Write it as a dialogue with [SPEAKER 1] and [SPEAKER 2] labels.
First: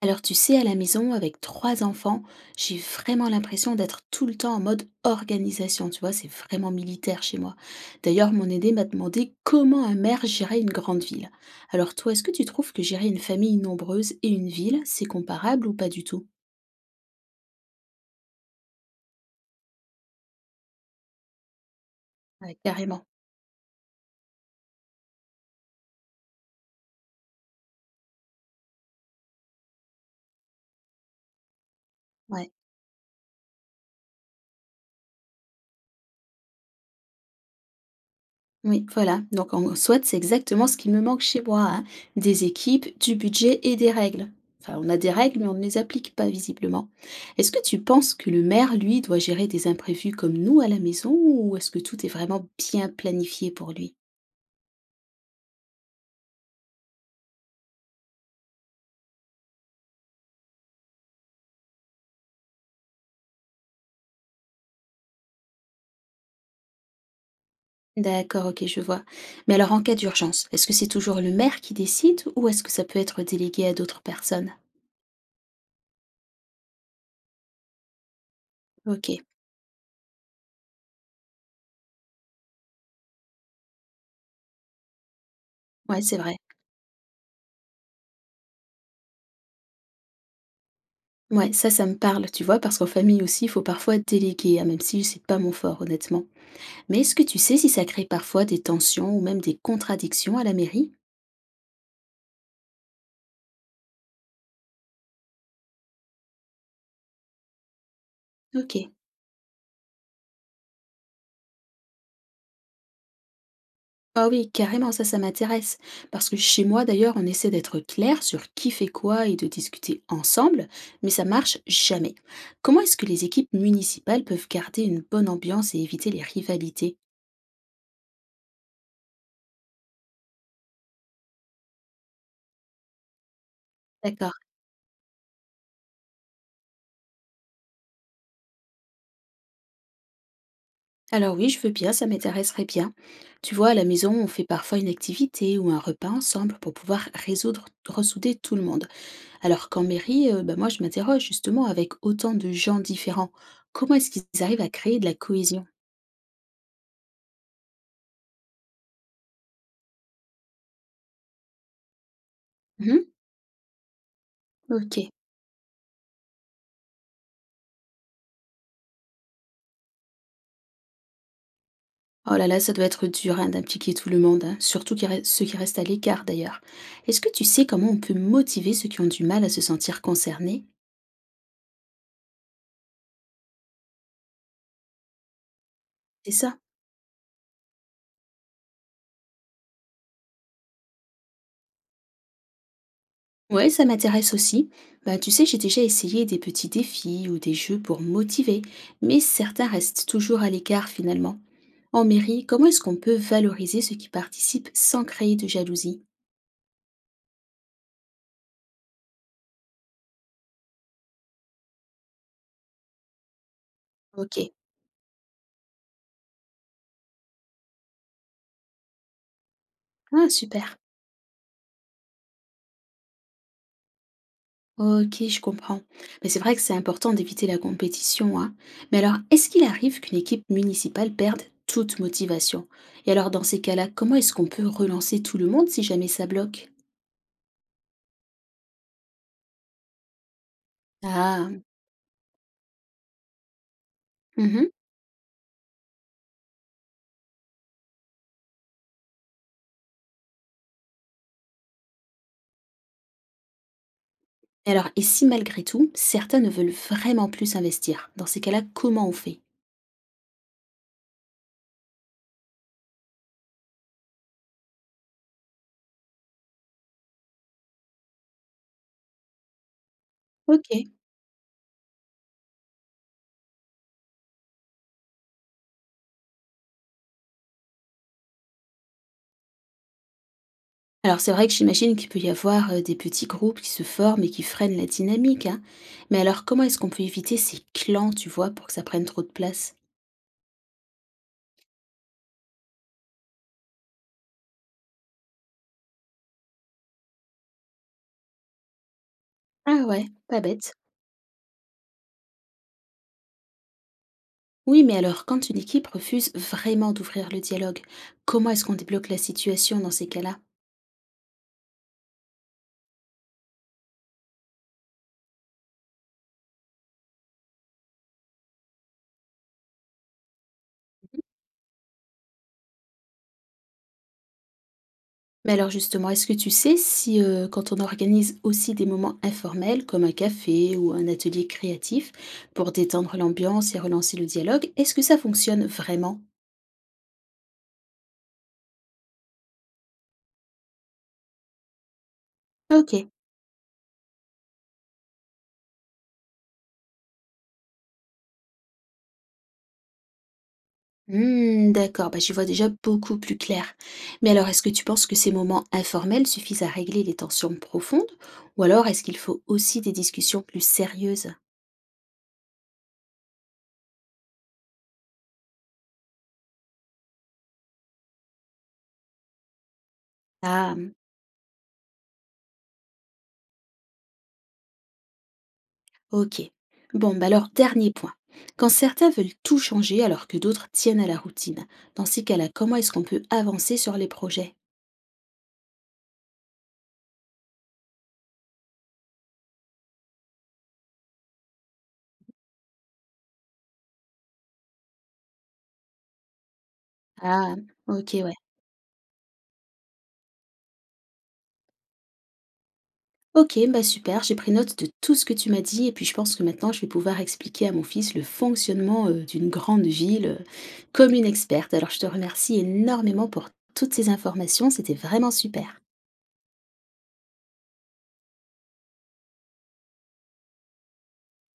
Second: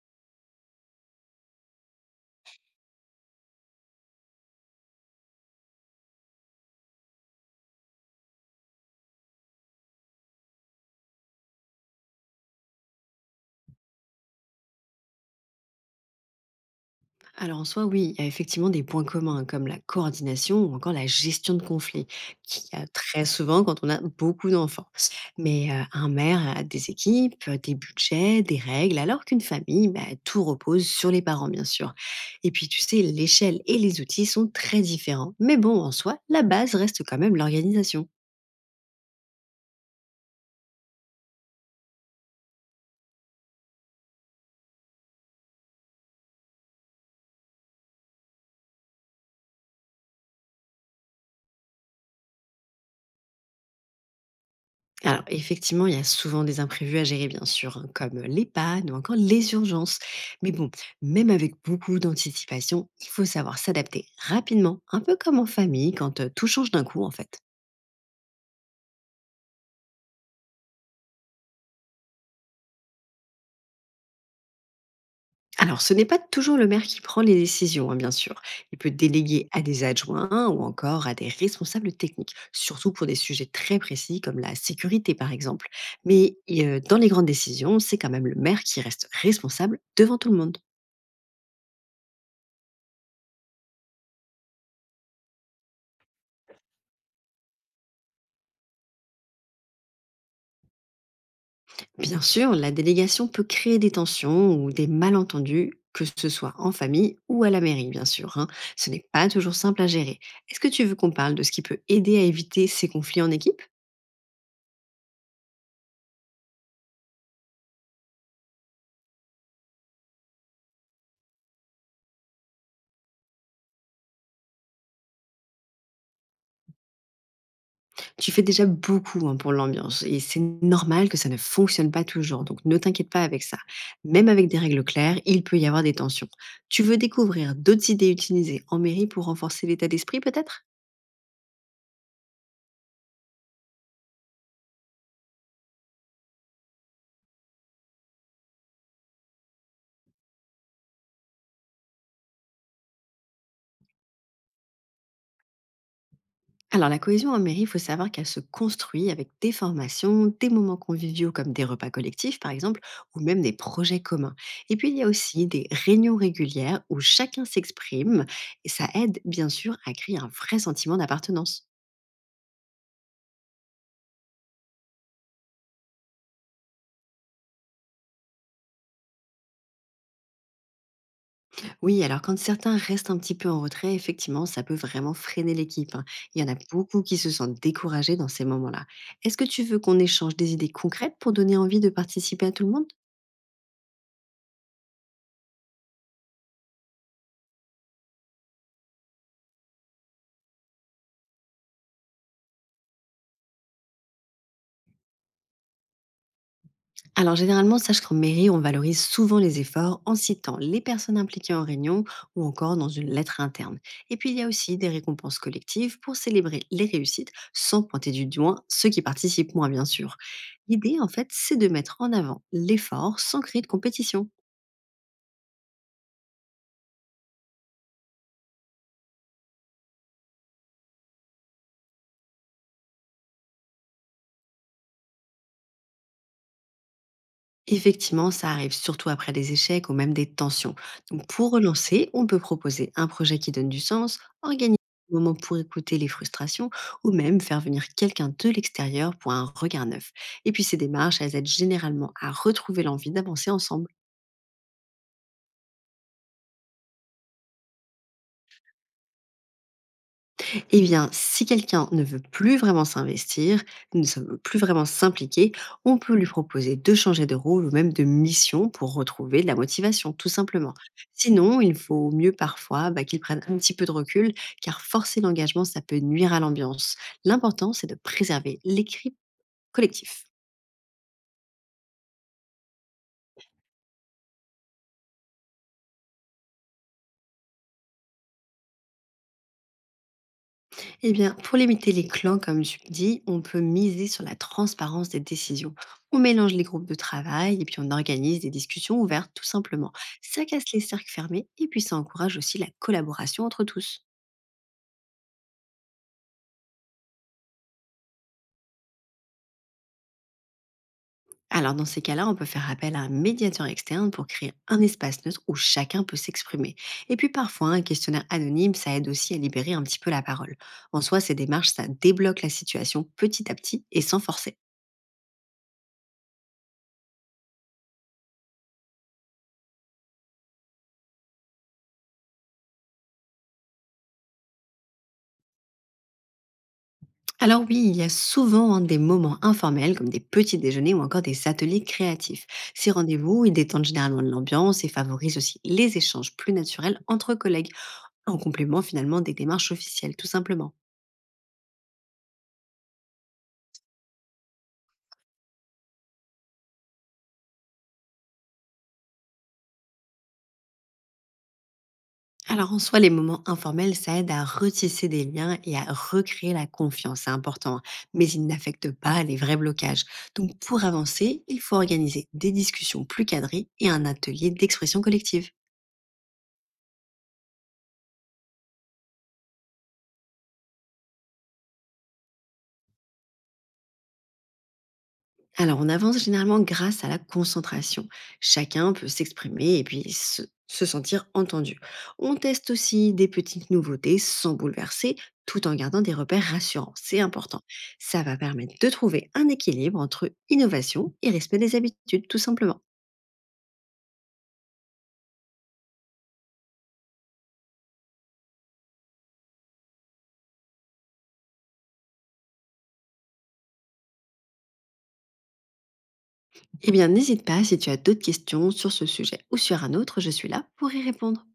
[SPEAKER 1] Alors tu sais, à la maison, avec trois enfants, j'ai vraiment l'impression d'être tout le temps en mode organisation, tu vois, c'est vraiment militaire chez moi. D'ailleurs, mon aîné m'a demandé comment un maire gérait une grande ville. Alors toi, est-ce que tu trouves que gérer une famille nombreuse et une ville, c'est comparable ou pas du tout?
[SPEAKER 2] Alors en soi, oui, il y a effectivement des points communs hein, comme la coordination ou encore la gestion de conflits,
[SPEAKER 1] Ouais,
[SPEAKER 2] qui a
[SPEAKER 1] carrément.
[SPEAKER 2] très souvent quand on a beaucoup d'enfants. Mais un maire a des équipes, des budgets, des règles, alors qu'une famille, bah, tout repose sur les parents, bien sûr. Et
[SPEAKER 1] Ouais.
[SPEAKER 2] puis tu sais, l'échelle et les outils sont très différents. Mais bon, en soi, la base reste quand même l'organisation.
[SPEAKER 1] Oui, voilà. Donc, en soit, c'est exactement ce qui me manque chez moi, hein. Des équipes, du budget et des règles. Enfin, on a des règles, mais on ne les applique pas visiblement. Est-ce que tu penses que le maire, lui, doit gérer des imprévus comme nous à la maison, ou est-ce que tout est vraiment bien planifié pour lui?
[SPEAKER 2] Alors, effectivement, il y a souvent des imprévus à gérer, bien sûr, hein, comme les pannes ou encore les urgences. Mais bon, même avec beaucoup d'anticipation, il faut savoir s'adapter rapidement, un peu comme en famille, quand tout change d'un coup, en fait.
[SPEAKER 1] D'accord, ok, je vois. Mais alors, en cas d'urgence, est-ce que c'est toujours le maire qui décide, ou est-ce que ça peut être délégué à d'autres personnes?
[SPEAKER 2] Alors, ce n'est pas toujours le maire qui prend les décisions, hein, bien sûr. Il peut
[SPEAKER 1] Ok,
[SPEAKER 2] déléguer à des adjoints ou encore à des responsables techniques, surtout pour des sujets très précis comme la sécurité, par exemple.
[SPEAKER 1] ouais, c'est
[SPEAKER 2] Mais
[SPEAKER 1] vrai.
[SPEAKER 2] dans les grandes décisions, c'est quand même le maire qui reste responsable devant tout le monde.
[SPEAKER 1] Ouais, ça me parle, tu vois, parce qu'en famille aussi, il faut parfois déléguer, hein, même si c'est pas mon fort, honnêtement. Mais est-ce que tu sais si ça crée parfois des tensions ou même des contradictions à la mairie?
[SPEAKER 2] Bien sûr, la délégation peut créer des tensions ou des malentendus, que ce soit en famille ou à la mairie, bien sûr, hein.
[SPEAKER 1] Ok.
[SPEAKER 2] Ce n'est pas toujours simple à gérer. Est-ce que tu veux qu'on parle de ce qui peut aider à éviter ces conflits en équipe?
[SPEAKER 1] Ah oui, carrément, ça m'intéresse. Parce que chez moi, d'ailleurs, on essaie d'être clair sur qui fait quoi et de discuter ensemble, mais ça marche jamais. Comment est-ce que les équipes municipales peuvent garder une bonne ambiance et éviter les rivalités?
[SPEAKER 2] Tu fais déjà beaucoup hein, pour l'ambiance et c'est normal que ça ne fonctionne pas toujours, donc ne t'inquiète pas avec ça. Même
[SPEAKER 1] D'accord.
[SPEAKER 2] avec des règles claires, il peut y avoir des tensions. Tu veux découvrir d'autres idées utilisées en mairie pour renforcer l'état d'esprit peut-être?
[SPEAKER 1] Alors oui, je veux bien, ça m'intéresserait bien. Tu vois, à la maison, on fait parfois une activité ou un repas ensemble pour pouvoir résoudre, ressouder tout le monde. Alors qu'en mairie, bah, moi je m'interroge justement avec autant de gens différents, comment est-ce qu'ils arrivent à créer de la cohésion?
[SPEAKER 2] Alors la cohésion en mairie, il faut savoir qu'elle se construit avec des formations, des moments conviviaux comme des repas collectifs par exemple,
[SPEAKER 1] Mmh.
[SPEAKER 2] ou même des projets communs. Et puis il y a
[SPEAKER 1] OK.
[SPEAKER 2] aussi des réunions régulières où chacun s'exprime et ça aide bien sûr à créer un vrai sentiment d'appartenance.
[SPEAKER 1] Oh là là, ça doit être dur, hein, d'impliquer tout le monde, hein, surtout qui res ceux qui restent à l'écart d'ailleurs. Est-ce que tu sais comment on peut motiver ceux qui ont du mal à se sentir concernés?
[SPEAKER 2] Oui, alors quand certains restent un petit peu en retrait, effectivement, ça peut vraiment freiner l'équipe, hein.
[SPEAKER 1] C'est
[SPEAKER 2] Il y en a
[SPEAKER 1] ça?
[SPEAKER 2] beaucoup qui se sentent découragés dans ces moments-là. Est-ce que tu veux qu'on échange des idées concrètes pour donner envie de participer à tout le monde?
[SPEAKER 1] Ouais, ça m'intéresse aussi. Bah, tu sais, j'ai déjà essayé des petits défis ou des jeux pour motiver, mais certains restent toujours à l'écart finalement. En mairie, comment est-ce qu'on peut valoriser ceux qui participent sans créer de jalousie?
[SPEAKER 2] Alors généralement, sache qu'en mairie, on valorise souvent les efforts en citant les personnes impliquées en réunion ou encore dans une lettre interne. Et puis il y a
[SPEAKER 1] OK.
[SPEAKER 2] aussi des récompenses collectives pour célébrer les réussites sans pointer du doigt ceux qui participent moins bien sûr.
[SPEAKER 1] Ah super!
[SPEAKER 2] L'idée en fait, c'est de mettre en avant l'effort sans créer de compétition.
[SPEAKER 1] OK, je comprends. Mais c'est vrai que c'est important d'éviter la compétition, hein. Mais alors, est-ce qu'il arrive qu'une équipe municipale perde toute motivation? Et alors, dans ces cas-là, comment est-ce qu'on peut relancer tout le monde si jamais ça bloque?
[SPEAKER 2] Effectivement, ça arrive surtout après des échecs ou même des tensions. Donc pour
[SPEAKER 1] Ah!
[SPEAKER 2] relancer, on peut proposer un projet qui donne du sens,
[SPEAKER 1] Mmh mh.
[SPEAKER 2] organiser un moment pour écouter les frustrations ou même faire venir quelqu'un de l'extérieur pour un regard neuf. Et puis ces démarches, elles aident généralement à retrouver l'envie d'avancer ensemble.
[SPEAKER 1] Et alors, et si malgré tout, certains ne veulent vraiment plus investir, dans ces cas-là, comment on fait?
[SPEAKER 2] Eh bien, si quelqu'un ne veut plus vraiment s'investir, ne se veut plus vraiment s'impliquer, on peut lui proposer de changer de rôle ou même de mission pour retrouver de la motivation, tout simplement.
[SPEAKER 1] OK.
[SPEAKER 2] Sinon, il faut mieux parfois bah, qu'il prenne un petit peu de recul, car forcer l'engagement, ça peut nuire à l'ambiance. L'important, c'est de préserver l'écrit collectif.
[SPEAKER 1] Alors c'est vrai que j'imagine qu'il peut y avoir, des petits groupes qui se forment et qui freinent la dynamique, hein. Mais alors comment est-ce qu'on peut éviter ces clans, tu vois, pour que ça prenne trop de place?
[SPEAKER 2] Eh bien, pour limiter les clans, comme tu le dis, on peut miser sur la transparence des décisions. On mélange les groupes de travail et puis on organise des discussions ouvertes tout
[SPEAKER 1] Ah
[SPEAKER 2] simplement.
[SPEAKER 1] ouais, pas
[SPEAKER 2] Ça casse
[SPEAKER 1] bête.
[SPEAKER 2] les cercles fermés et puis ça encourage aussi la collaboration entre tous.
[SPEAKER 1] Oui, mais alors, quand une équipe refuse vraiment d'ouvrir le dialogue, comment est-ce qu'on débloque la situation dans ces cas-là?
[SPEAKER 2] Alors dans ces cas-là, on peut faire appel à un médiateur externe pour créer un espace neutre où chacun peut s'exprimer. Et puis parfois, un questionnaire anonyme, ça aide aussi à libérer un petit peu la parole. En soi, ces démarches, ça débloque la situation petit à petit et sans forcer.
[SPEAKER 1] Mais alors justement, est-ce que tu sais si quand on organise aussi des moments informels comme un café ou un atelier créatif pour détendre l'ambiance et relancer le dialogue, est-ce que ça fonctionne vraiment?
[SPEAKER 2] Alors oui, il y a souvent hein, des moments informels comme des petits déjeuners ou encore des ateliers créatifs. Ces
[SPEAKER 1] Ok.
[SPEAKER 2] rendez-vous, ils détendent généralement de l'ambiance et favorisent aussi les échanges plus naturels entre collègues, en complément finalement des démarches officielles tout simplement.
[SPEAKER 1] Hmm, d'accord, bah, j'y vois déjà beaucoup plus clair. Mais alors, est-ce que tu penses que ces moments informels suffisent à régler les tensions profondes? Ou alors, est-ce qu'il faut aussi des discussions plus sérieuses?
[SPEAKER 2] Alors en soi, les moments informels, ça aide à retisser des liens et à recréer la confiance, c'est important, hein, mais ils n'affectent pas les vrais blocages. Donc
[SPEAKER 1] Ah,
[SPEAKER 2] pour avancer, il faut organiser des discussions plus cadrées et un atelier d'expression collective.
[SPEAKER 1] ok. Bon, bah alors, dernier point. Quand certains veulent tout changer alors que d'autres tiennent à la routine, dans ces cas-là, comment est-ce qu'on peut avancer sur les projets?
[SPEAKER 2] Alors, on avance généralement grâce à la concentration. Chacun peut s'exprimer et puis se sentir entendu. On teste aussi des petites nouveautés sans bouleverser, tout en gardant des repères rassurants. C'est
[SPEAKER 1] Ah,
[SPEAKER 2] important.
[SPEAKER 1] ok,
[SPEAKER 2] Ça
[SPEAKER 1] ouais.
[SPEAKER 2] va permettre de trouver un équilibre entre innovation et respect des habitudes, tout simplement.
[SPEAKER 1] Ok, bah super, j'ai pris note de tout ce que tu m'as dit et puis je pense que maintenant je vais pouvoir expliquer à mon fils le fonctionnement d'une grande ville comme une experte. Alors je te remercie énormément pour toutes ces informations, c'était vraiment super.
[SPEAKER 2] Eh bien, n'hésite pas si tu as d'autres questions sur ce sujet ou sur un autre, je suis là pour y répondre.